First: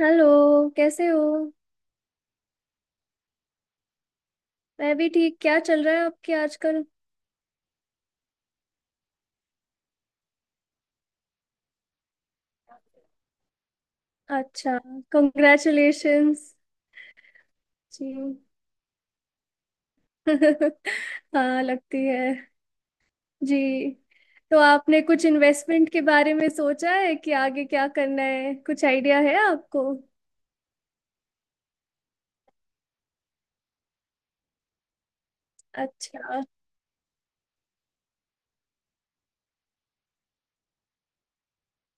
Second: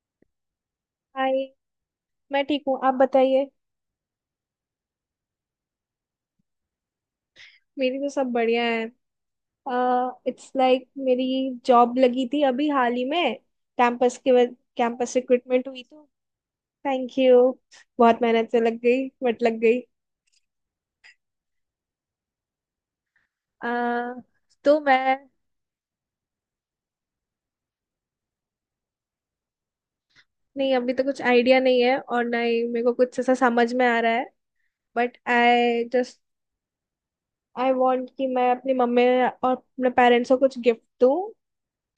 Hello, कैसे हो। Hi. मैं ठीक हूँ, आप बताइए। मैं भी ठीक। क्या चल रहा है आपके आजकल। मेरी तो सब बढ़िया है। इट्स लाइक मेरी जॉब लगी थी अभी हाल ही में। कैंपस के अच्छा। कैंपस रिक्रूटमेंट हुई तो। कंग्रेचुलेशंस। Thank you. जी। बहुत मेहनत से लग गई बट लग गई। हाँ, लगती है। जी। अह तो तो आपने मैं कुछ इन्वेस्टमेंट के बारे में सोचा है कि आगे क्या करना है, कुछ आइडिया है आपको। नहीं, अभी तो कुछ आइडिया नहीं है और ना ही मेरे को कुछ ऐसा समझ में आ रहा है। बट अच्छा। आई वांट कि मैं अपनी मम्मी और अपने पेरेंट्स को कुछ गिफ्ट दूँ।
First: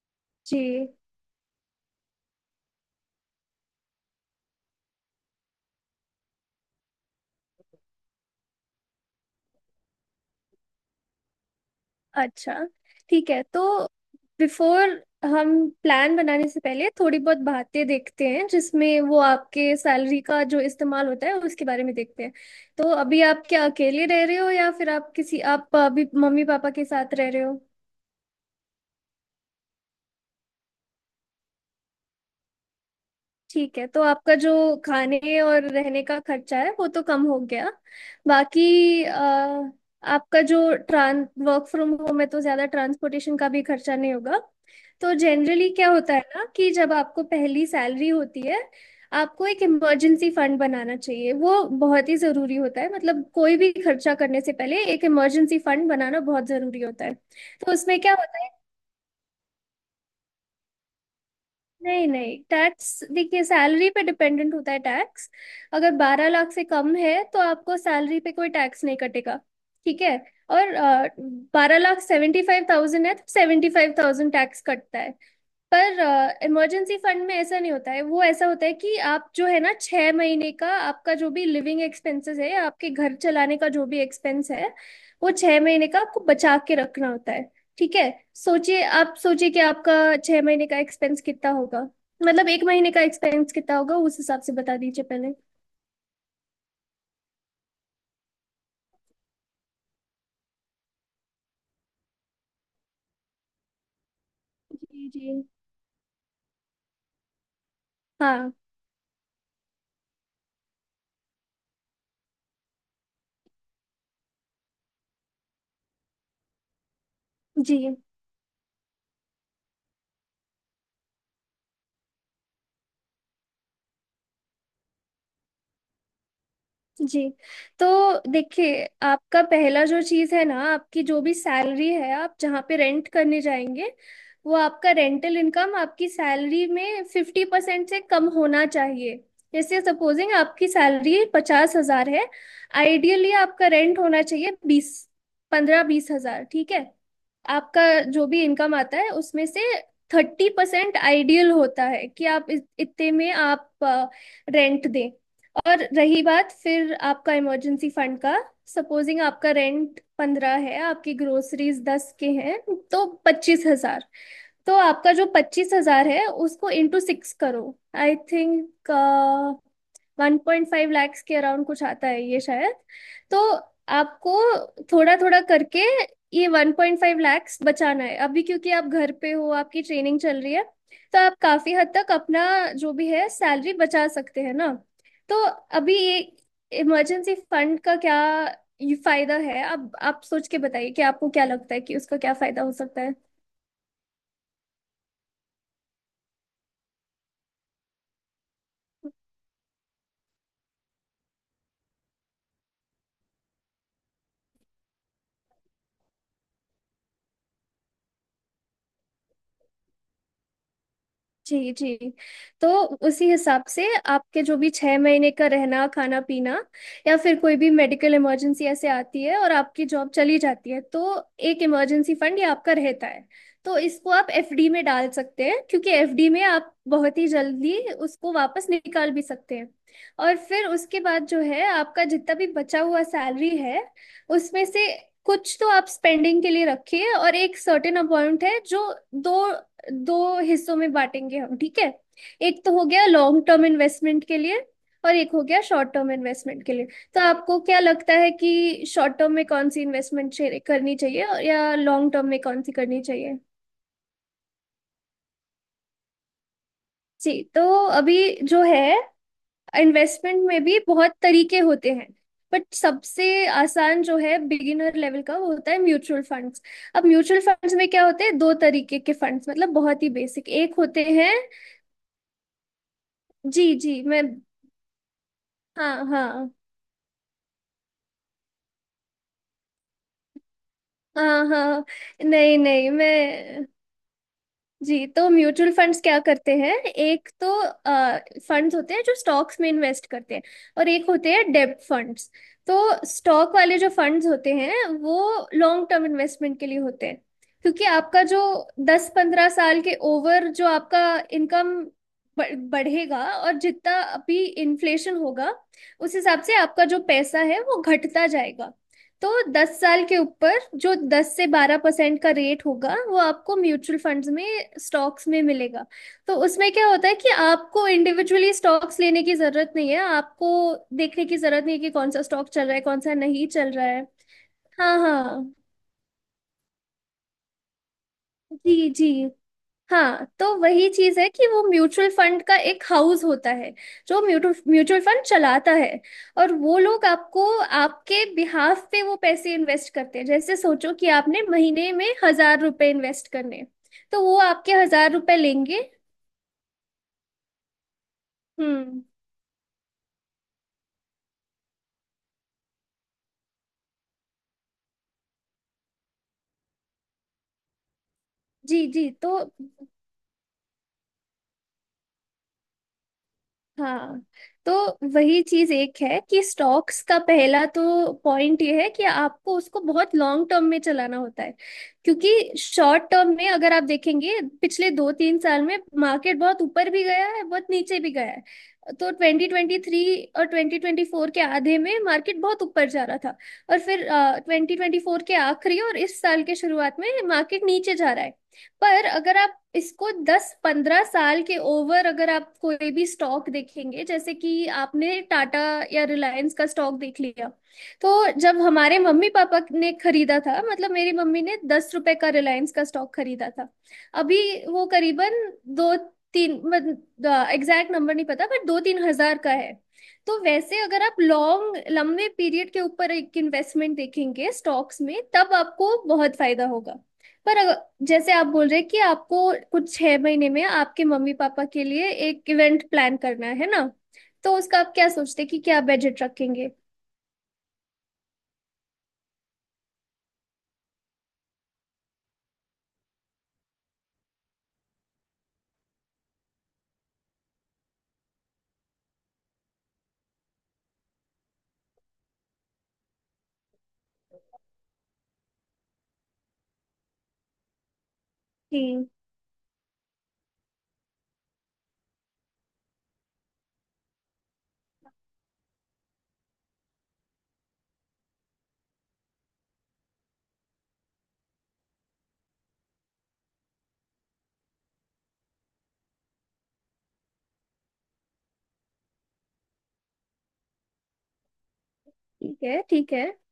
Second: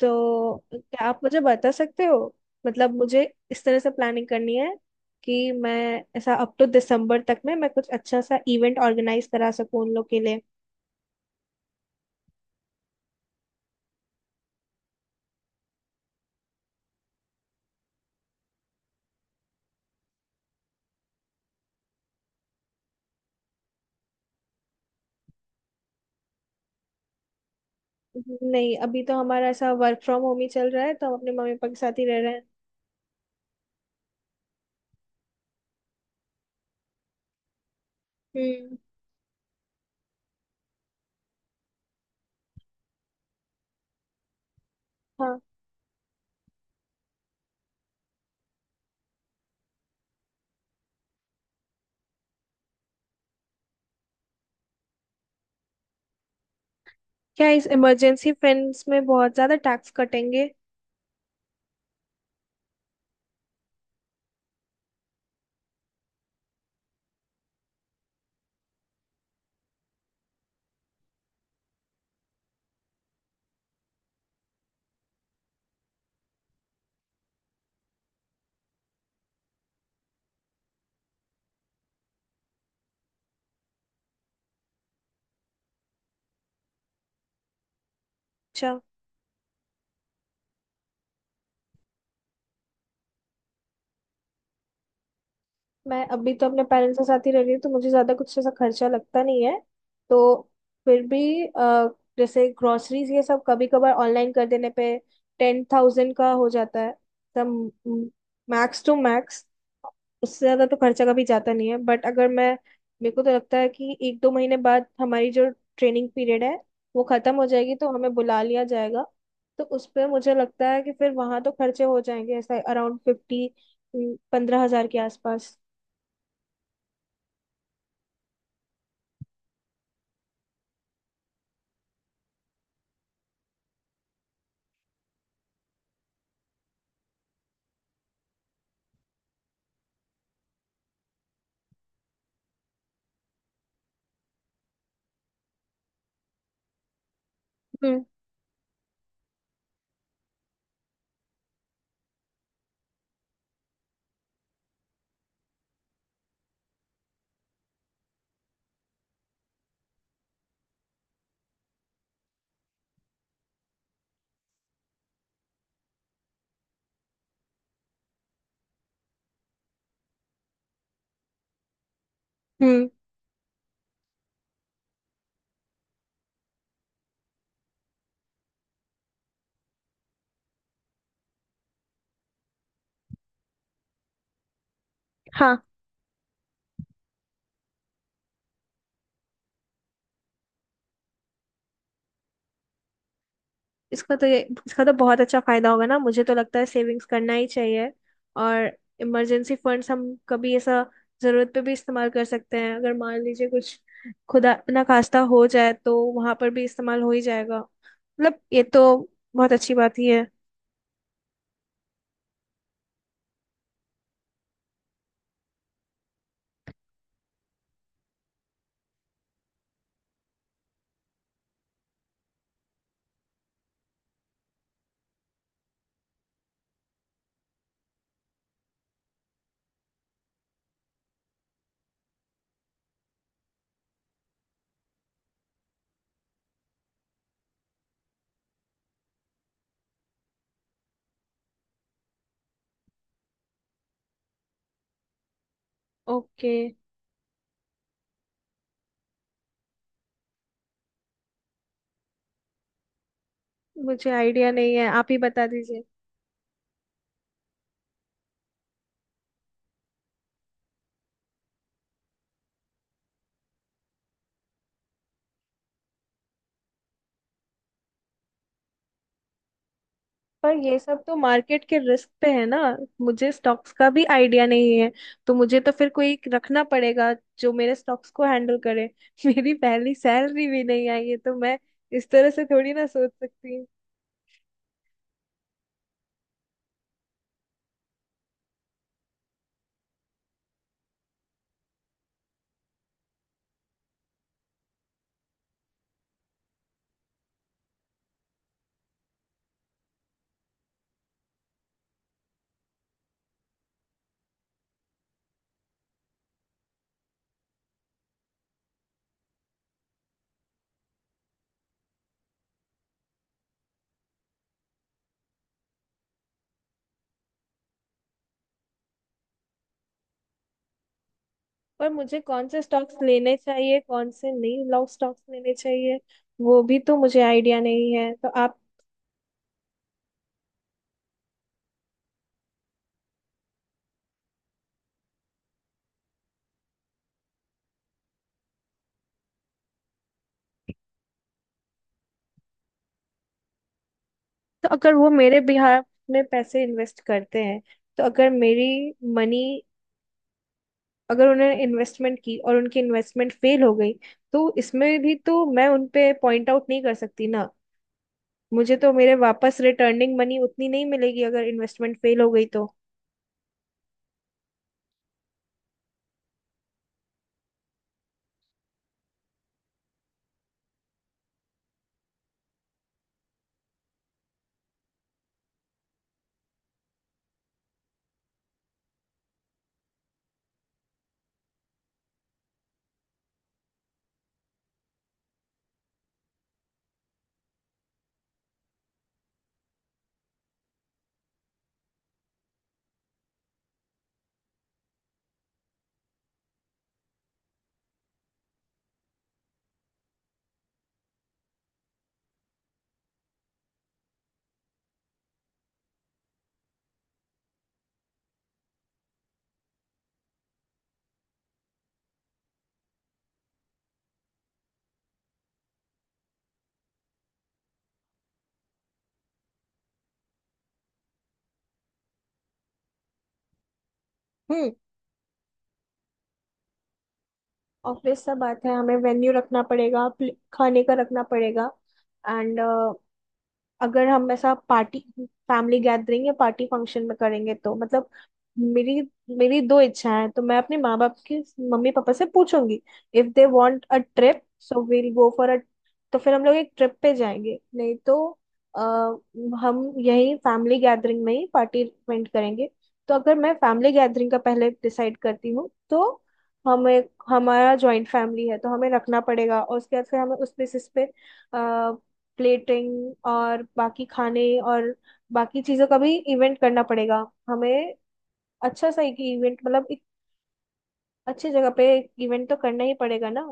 तो जी। क्या आप मुझे बता सकते हो? मतलब मुझे इस तरह से प्लानिंग करनी है कि मैं ऐसा अप टू दिसंबर तक में मैं कुछ अच्छा सा इवेंट ऑर्गेनाइज करा सकूं उन लोग के लिए। अच्छा, ठीक है। तो बिफोर, हम प्लान बनाने से पहले थोड़ी बहुत बातें देखते हैं जिसमें वो आपके सैलरी का जो इस्तेमाल होता है उसके बारे में देखते हैं। तो अभी आप क्या अकेले रह रहे हो या फिर आप अभी मम्मी पापा के साथ रह रहे हो। नहीं, अभी तो हमारा ऐसा वर्क फ्रॉम होम ही चल रहा है तो हम अपने मम्मी पापा के साथ ही रह रहे हैं। ठीक है। तो आपका जो खाने और रहने का खर्चा है वो तो कम हो गया। हम्म। बाकी आपका जो ट्रां वर्क फ्रॉम होम है तो ज़्यादा ट्रांसपोर्टेशन का भी खर्चा नहीं होगा। तो हाँ। जनरली क्या होता है ना कि जब आपको पहली सैलरी होती है, आपको एक इमरजेंसी फंड बनाना चाहिए। वो बहुत ही ज़रूरी होता है, मतलब कोई भी खर्चा करने से पहले एक इमरजेंसी फंड बनाना बहुत ज़रूरी होता है। क्या इस तो उसमें क्या इमरजेंसी होता है, फंड्स में बहुत ज्यादा टैक्स कटेंगे? नहीं नहीं, टैक्स देखिए सैलरी पे डिपेंडेंट होता है टैक्स। अगर 12 लाख से कम है तो आपको सैलरी पे कोई टैक्स नहीं कटेगा, ठीक है। और 12 लाख 75,000 है तो 75,000 टैक्स कटता है। पर इमरजेंसी फंड में ऐसा नहीं होता है। वो ऐसा होता है कि आप जो है ना, 6 महीने का आपका जो भी लिविंग एक्सपेंसेस है, आपके घर चलाने का जो भी एक्सपेंस है, वो 6 महीने का आपको बचा के रखना होता है, ठीक है। अच्छा। सोचिए, आप सोचिए कि आपका 6 महीने का एक्सपेंस कितना होगा, मतलब एक महीने का एक्सपेंस कितना होगा, उस हिसाब से बता दीजिए पहले। मैं अभी तो अपने पेरेंट्स के साथ ही रह रही हूँ तो मुझे ज्यादा कुछ ऐसा खर्चा लगता नहीं है। तो फिर भी जैसे ग्रोसरीज ये सब कभी कभार ऑनलाइन कर देने पे जी जी। टेन थाउजेंड का हो जाता है। तब, हाँ। मैक्स टू मैक्स, उससे ज्यादा तो खर्चा कभी जाता नहीं है। बट अगर मैं मेरे को तो लगता है कि एक दो महीने बाद हमारी जो ट्रेनिंग पीरियड है वो खत्म हो जाएगी जी तो हमें बुला लिया जाएगा। तो उस पर मुझे लगता है कि फिर वहां तो खर्चे हो जाएंगे, ऐसा अराउंड फिफ्टी पंद्रह हजार के आसपास। जी। तो देखिए, आपका पहला जो चीज़ है ना, आपकी जो भी सैलरी है, आप जहाँ पे रेंट करने जाएंगे, वो आपका रेंटल इनकम आपकी सैलरी में 50% से कम होना चाहिए। जैसे सपोजिंग आपकी सैलरी 50,000 है, आइडियली आपका रेंट होना चाहिए बीस 15-20 हजार, ठीक है। आपका हम्म। जो भी इनकम आता है उसमें से 30% आइडियल होता है कि आप इतने में आप रेंट दें। और रही बात फिर आपका इमरजेंसी फंड का। सपोजिंग आपका रेंट 15 है, आपकी ग्रोसरीज 10 के हैं, तो 25,000। तो आपका जो 25,000 है उसको इंटू 6 करो। आई थिंक 1.5 लाख के अराउंड कुछ आता है ये शायद। हम्म। तो आपको थोड़ा थोड़ा करके ये 1.5 लाख बचाना है अभी, क्योंकि आप घर पे हो, आपकी ट्रेनिंग चल रही है, तो आप काफी हद तक अपना जो भी है सैलरी बचा सकते हैं ना। तो हाँ। अभी ये इमरजेंसी फंड का क्या ये फायदा है, अब आप सोच के बताइए कि आपको क्या लगता है कि उसका क्या फायदा हो सकता है। इसका तो ये इसका तो बहुत अच्छा फायदा होगा ना, मुझे तो लगता है सेविंग्स करना ही चाहिए। और इमरजेंसी फंड्स हम कभी ऐसा जरूरत पे भी इस्तेमाल कर सकते हैं अगर मान लीजिए कुछ खुदा ना खास्ता हो जाए तो वहां पर भी इस्तेमाल हो ही जाएगा। मतलब ये तो बहुत अच्छी बात ही है। जी जी। तो उसी हिसाब से, आपके जो भी 6 महीने का रहना, खाना पीना, या फिर कोई भी मेडिकल इमरजेंसी ऐसे आती है और आपकी जॉब चली जाती है, तो एक इमरजेंसी फंड ये आपका रहता है। तो इसको आप एफडी में डाल सकते हैं, क्योंकि एफडी में आप बहुत ही जल्दी उसको वापस निकाल भी सकते हैं। और फिर उसके बाद जो है आपका जितना भी बचा हुआ सैलरी है उसमें से कुछ तो आप स्पेंडिंग के लिए रखिए, और एक सर्टेन अमाउंट है जो दो दो हिस्सों में बांटेंगे हम, ठीक है। एक तो हो गया लॉन्ग टर्म इन्वेस्टमेंट के लिए, और एक हो गया शॉर्ट टर्म ओके। इन्वेस्टमेंट के लिए। तो आपको क्या लगता है कि शॉर्ट टर्म में कौन सी इन्वेस्टमेंट करनी चाहिए, और या लॉन्ग टर्म में कौन सी करनी चाहिए। मुझे आइडिया नहीं है, आप ही बता दीजिए। जी, तो अभी जो है इन्वेस्टमेंट में भी बहुत तरीके होते हैं, बट सबसे आसान जो है बिगिनर लेवल का वो होता है म्यूचुअल फंड्स। अब म्यूचुअल फंड्स में क्या होते हैं, दो तरीके के फंड्स, मतलब बहुत ही बेसिक, पर एक ये सब होते तो हैं, मार्केट के रिस्क पे है ना? मुझे स्टॉक्स जी का जी, भी मैं, आइडिया नहीं है। तो मुझे तो फिर हाँ कोई हाँ, रखना पड़ेगा जो मेरे स्टॉक्स को हैंडल करे। मेरी पहली सैलरी भी नहीं आई है तो हाँ मैं हाँ, इस तरह से नहीं थोड़ी ना नहीं, सोच सकती हूँ। मैं, जी, तो म्यूचुअल फंड्स क्या करते हैं, एक तो फंड्स होते हैं जो स्टॉक्स में इन्वेस्ट करते हैं, और एक होते हैं डेब्ट फंड्स। तो स्टॉक वाले जो फंड्स होते हैं वो लॉन्ग टर्म इन्वेस्टमेंट के लिए होते हैं। क्योंकि आपका जो 10-15 साल के ओवर जो आपका इनकम बढ़ेगा, और जितना अभी इन्फ्लेशन होगा उस हिसाब से आपका जो पैसा है वो घटता जाएगा। तो 10 साल के ऊपर जो 10 से 12% का रेट होगा वो आपको म्यूचुअल फंड्स में, स्टॉक्स में मिलेगा। तो उसमें क्या होता है कि आपको इंडिविजुअली स्टॉक्स लेने की जरूरत नहीं है, आपको देखने की जरूरत नहीं है पर कि कौन मुझे सा कौन स्टॉक से चल रहा है स्टॉक्स कौन सा लेने नहीं चल चाहिए रहा है। कौन से नहीं, लॉन्ग हाँ स्टॉक्स हाँ। लेने चाहिए, वो भी तो मुझे आइडिया नहीं है तो आप। जी जी। हाँ, तो वही चीज है कि वो म्यूचुअल फंड का एक हाउस होता है जो म्यूचुअल फंड चलाता है, और वो लोग आपको, आपके बिहाफ पे वो पैसे इन्वेस्ट करते हैं। जैसे सोचो कि आपने महीने में 1,000 रुपए इन्वेस्ट करने, तो वो तो आपके अगर वो 1,000 रुपए मेरे लेंगे। बिहार में पैसे इन्वेस्ट करते हैं तो अगर मेरी हम्म। मनी अगर उन्होंने इन्वेस्टमेंट की और उनकी इन्वेस्टमेंट फेल हो गई तो इसमें भी तो मैं उन पे पॉइंट आउट नहीं कर सकती ना। मुझे जी तो जी। मेरे तो वापस रिटर्निंग मनी उतनी नहीं मिलेगी अगर इन्वेस्टमेंट फेल हो गई तो। हाँ, तो वही चीज एक है कि स्टॉक्स का पहला तो पॉइंट ये है कि आपको उसको बहुत लॉन्ग टर्म में चलाना होता है। क्योंकि शॉर्ट टर्म में, अगर आप देखेंगे, पिछले 2-3 साल में मार्केट बहुत ऊपर भी गया है, बहुत नीचे भी गया है। तो 2023 और 2024 के आधे में मार्केट बहुत ऊपर जा रहा था, और फिर 2024 के आखिरी और इस साल के शुरुआत में मार्केट नीचे जा रहा है। पर अगर आप इसको 10-15 साल के ओवर, अगर आप कोई भी स्टॉक देखेंगे, जैसे कि आपने टाटा या रिलायंस का स्टॉक देख लिया, तो जब हमारे मम्मी पापा ने खरीदा था, मतलब मेरी मम्मी ने 10 रुपए का रिलायंस का स्टॉक खरीदा था, अभी वो करीबन दो तीन, एग्जैक्ट नंबर नहीं पता बट 2-3 हजार का है। तो वैसे अगर आप लॉन्ग, लंबे पीरियड के ऊपर एक इन्वेस्टमेंट देखेंगे स्टॉक्स में, तब आपको बहुत फायदा होगा। पर जैसे आप बोल रहे हैं कि आपको कुछ 6 महीने में आपके मम्मी पापा के लिए एक इवेंट प्लान करना है ना, तो हम्म। उसका आप क्या सोचते हैं कि क्या बजट रखेंगे। ऑब्वियस सा बात है, हमें वेन्यू रखना पड़ेगा, खाने का रखना पड़ेगा। एंड अगर हम ऐसा पार्टी फैमिली गैदरिंग या पार्टी फंक्शन में करेंगे तो मतलब मेरी मेरी दो इच्छाएं हैं तो मैं अपने माँ बाप की मम्मी पापा से पूछूंगी। If they want a trip so we'll go for a, तो फिर हम लोग एक ट्रिप पे जाएंगे, नहीं तो आ, ठीक हम यही फैमिली गैदरिंग में ही पार्टी अरेंज करेंगे। तो अगर मैं फैमिली गैदरिंग का पहले डिसाइड करती हूँ तो हमें हमारा जॉइंट फैमिली है तो हमें रखना पड़ेगा और उसके बाद फिर हमें उस बेसिस पे प्लेटिंग और बाकी खाने और बाकी चीजों का भी इवेंट करना पड़ेगा हमें। अच्छा सा एक इवेंट, मतलब एक अच्छी जगह पे एक इवेंट तो ठीक है। करना ही ठीक है, पड़ेगा ना।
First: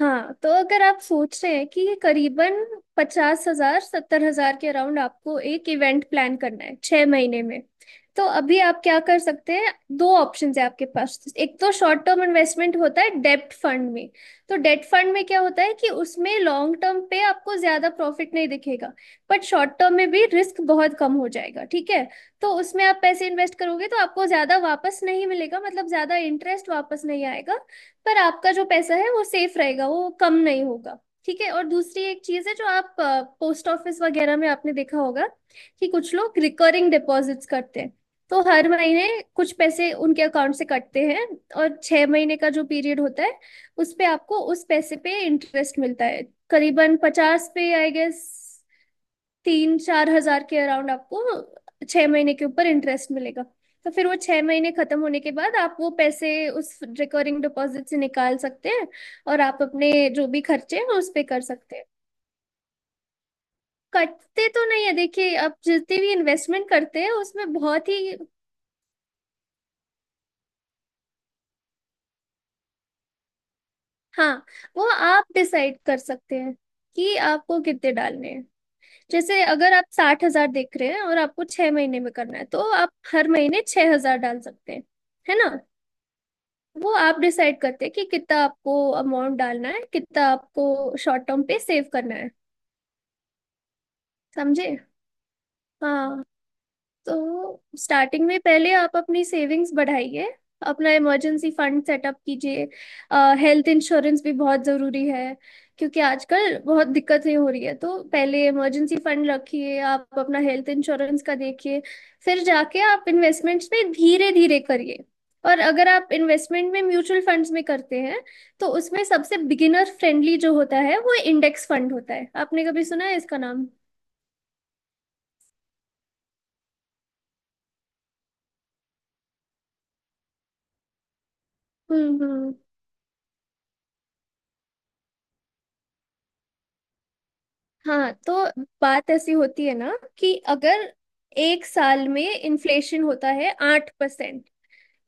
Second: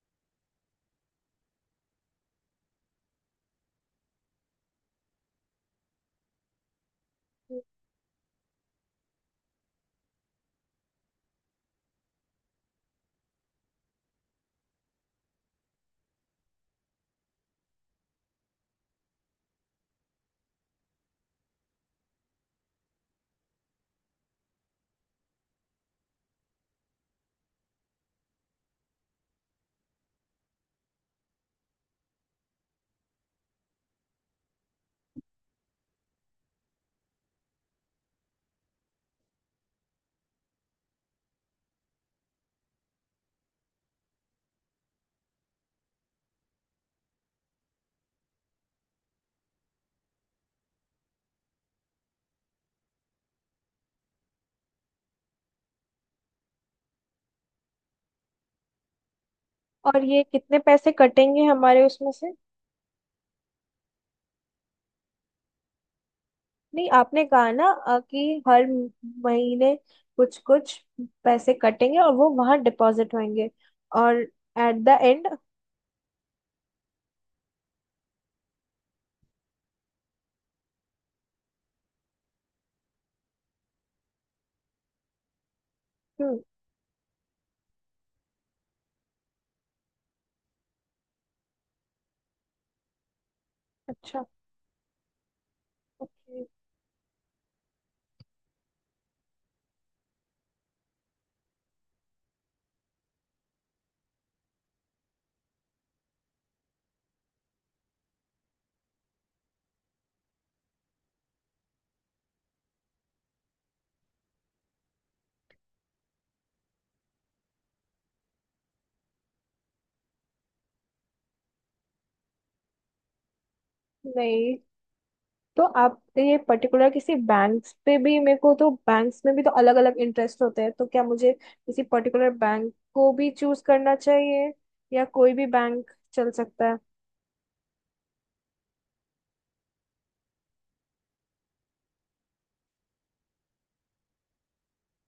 हाँ। तो अगर आप सोच रहे हैं कि ये करीबन 50,000-70,000 के अराउंड आपको एक इवेंट प्लान करना है 6 महीने में, तो अभी आप क्या कर सकते हैं, दो ऑप्शंस है आपके पास। एक तो शॉर्ट टर्म इन्वेस्टमेंट होता है डेब्ट फंड में। तो डेब्ट फंड में क्या होता है कि उसमें लॉन्ग टर्म पे आपको ज्यादा प्रॉफिट नहीं दिखेगा, बट शॉर्ट टर्म में भी रिस्क बहुत कम हो जाएगा, ठीक है। तो उसमें आप पैसे इन्वेस्ट करोगे तो आपको ज्यादा वापस नहीं मिलेगा, मतलब ज्यादा इंटरेस्ट वापस नहीं आएगा, पर आपका जो पैसा है वो सेफ रहेगा, वो कम नहीं होगा, ठीक है। और दूसरी एक चीज है जो आप पोस्ट ऑफिस वगैरह में आपने देखा होगा कि कुछ लोग रिकरिंग डिपॉजिट्स करते हैं। तो हर महीने कुछ पैसे उनके अकाउंट से कटते हैं, और 6 महीने का जो पीरियड होता है उस पे आपको उस पैसे पे इंटरेस्ट मिलता है। करीबन पचास पे आई गेस, 3-4 हजार के अराउंड आपको 6 महीने के ऊपर इंटरेस्ट मिलेगा। तो फिर वो 6 महीने खत्म होने के बाद आप वो पैसे उस रिकरिंग डिपॉजिट से निकाल सकते हैं, और आप अपने और ये जो भी कितने खर्चे पैसे हैं उस पे कर कटेंगे सकते हमारे हैं। उसमें से? कटते तो नहीं है, देखिए आप जितनी भी इन्वेस्टमेंट नहीं, करते हैं आपने कहा उसमें ना बहुत ही, कि हर महीने कुछ कुछ पैसे कटेंगे और वो वहां डिपॉजिट होंगे और हाँ, एट वो द आप एंड। डिसाइड कर सकते हैं कि आपको कितने डालने हैं। जैसे अगर आप 60,000 देख रहे हैं और आपको 6 महीने में करना है तो आप हर महीने 6,000 डाल सकते हैं, है ना। हम्म। वो आप डिसाइड करते हैं कि कितना आपको अमाउंट डालना है, कितना आपको शॉर्ट टर्म पे सेव करना है। अच्छा। समझे। हाँ, okay। तो स्टार्टिंग में पहले आप अपनी सेविंग्स बढ़ाइए, अपना इमरजेंसी फंड सेटअप कीजिए। हेल्थ इंश्योरेंस भी बहुत ज़रूरी है, क्योंकि आजकल बहुत दिक्कतें हो रही है, तो पहले इमरजेंसी फंड रखिए, आप अपना हेल्थ इंश्योरेंस का देखिए। फिर जाके आप इन्वेस्टमेंट्स में धीरे धीरे करिए। और अगर आप इन्वेस्टमेंट में म्यूचुअल फंड्स में करते हैं, तो उसमें सबसे बिगिनर फ्रेंडली जो होता है वो इंडेक्स फंड होता है, आपने कभी सुना है इसका नाम। नहीं तो आप ये पर्टिकुलर किसी बैंक्स पे भी, मेरे को तो बैंक्स में भी तो अलग अलग इंटरेस्ट होते हैं, तो क्या मुझे किसी पर्टिकुलर हम्म। बैंक को भी चूज करना चाहिए या कोई भी बैंक चल सकता है? हाँ, तो बात ऐसी होती है ना कि अगर एक साल में इन्फ्लेशन होता है 8%,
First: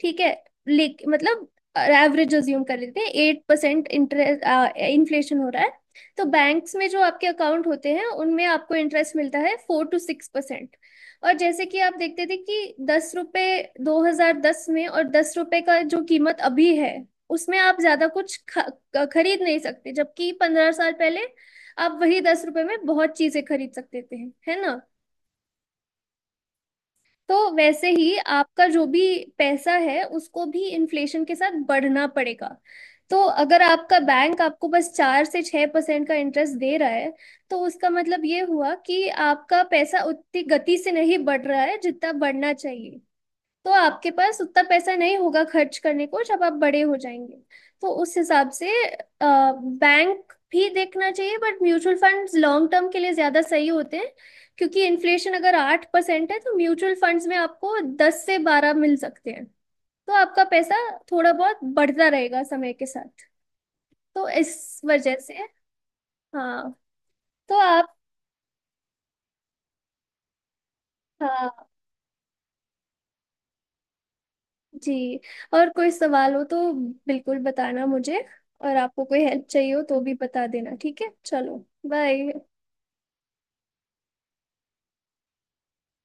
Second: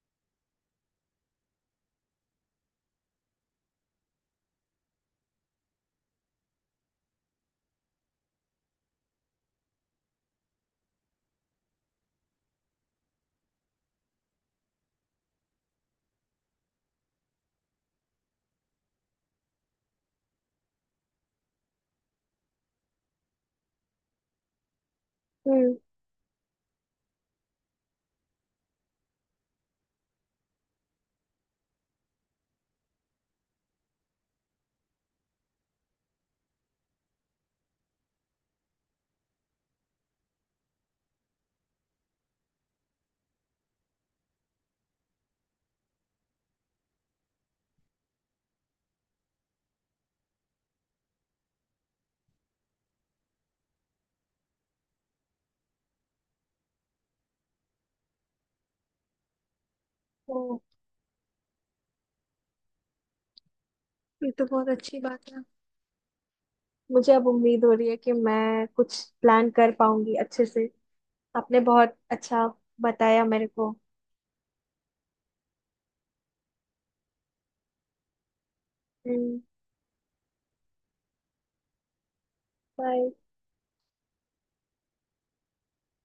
ठीक है, लेक मतलब एवरेज अज्यूम कर लेते हैं 8%, इंटरेस्ट, इन्फ्लेशन हो रहा है, तो बैंक्स में जो आपके अकाउंट होते हैं उनमें आपको इंटरेस्ट मिलता है 4 से 6%। और जैसे कि आप देखते थे कि 10 रुपए, 2010 में, और 10 रुपए का जो कीमत अभी है, उसमें आप ज्यादा कुछ खरीद नहीं सकते, जबकि 15 साल पहले आप वही 10 रुपए में बहुत चीजें खरीद सकते थे, है ना। हम्म। तो वैसे ही आपका जो भी पैसा है उसको भी इन्फ्लेशन के साथ बढ़ना पड़ेगा। तो अगर आपका बैंक आपको बस 4 से 6% का इंटरेस्ट दे रहा है, तो उसका मतलब ये हुआ कि आपका पैसा उतनी गति से नहीं बढ़ रहा है जितना बढ़ना चाहिए। तो आपके पास उतना पैसा नहीं होगा खर्च करने को जब आप बड़े हो जाएंगे। तो उस हिसाब से बैंक भी देखना चाहिए, but mutual funds long term के लिए ज्यादा सही होते हैं, क्योंकि इन्फ्लेशन अगर 8% है तो म्यूचुअल फंड्स में आपको 10 से 12 मिल सकते हैं। तो ओ। आपका पैसा थोड़ा बहुत बढ़ता रहेगा समय के साथ। तो ये तो बहुत इस अच्छी वजह बात से, है। हाँ, मुझे अब तो उम्मीद हो रही आप, है कि मैं कुछ प्लान कर पाऊंगी अच्छे से। हाँ। आपने बहुत अच्छा बताया मेरे को। जी, और कोई सवाल हो तो बिल्कुल बताना मुझे, और आपको कोई हम्म। हेल्प चाहिए हो तो भी बता देना, ठीक है। चलो, बाय। बाय।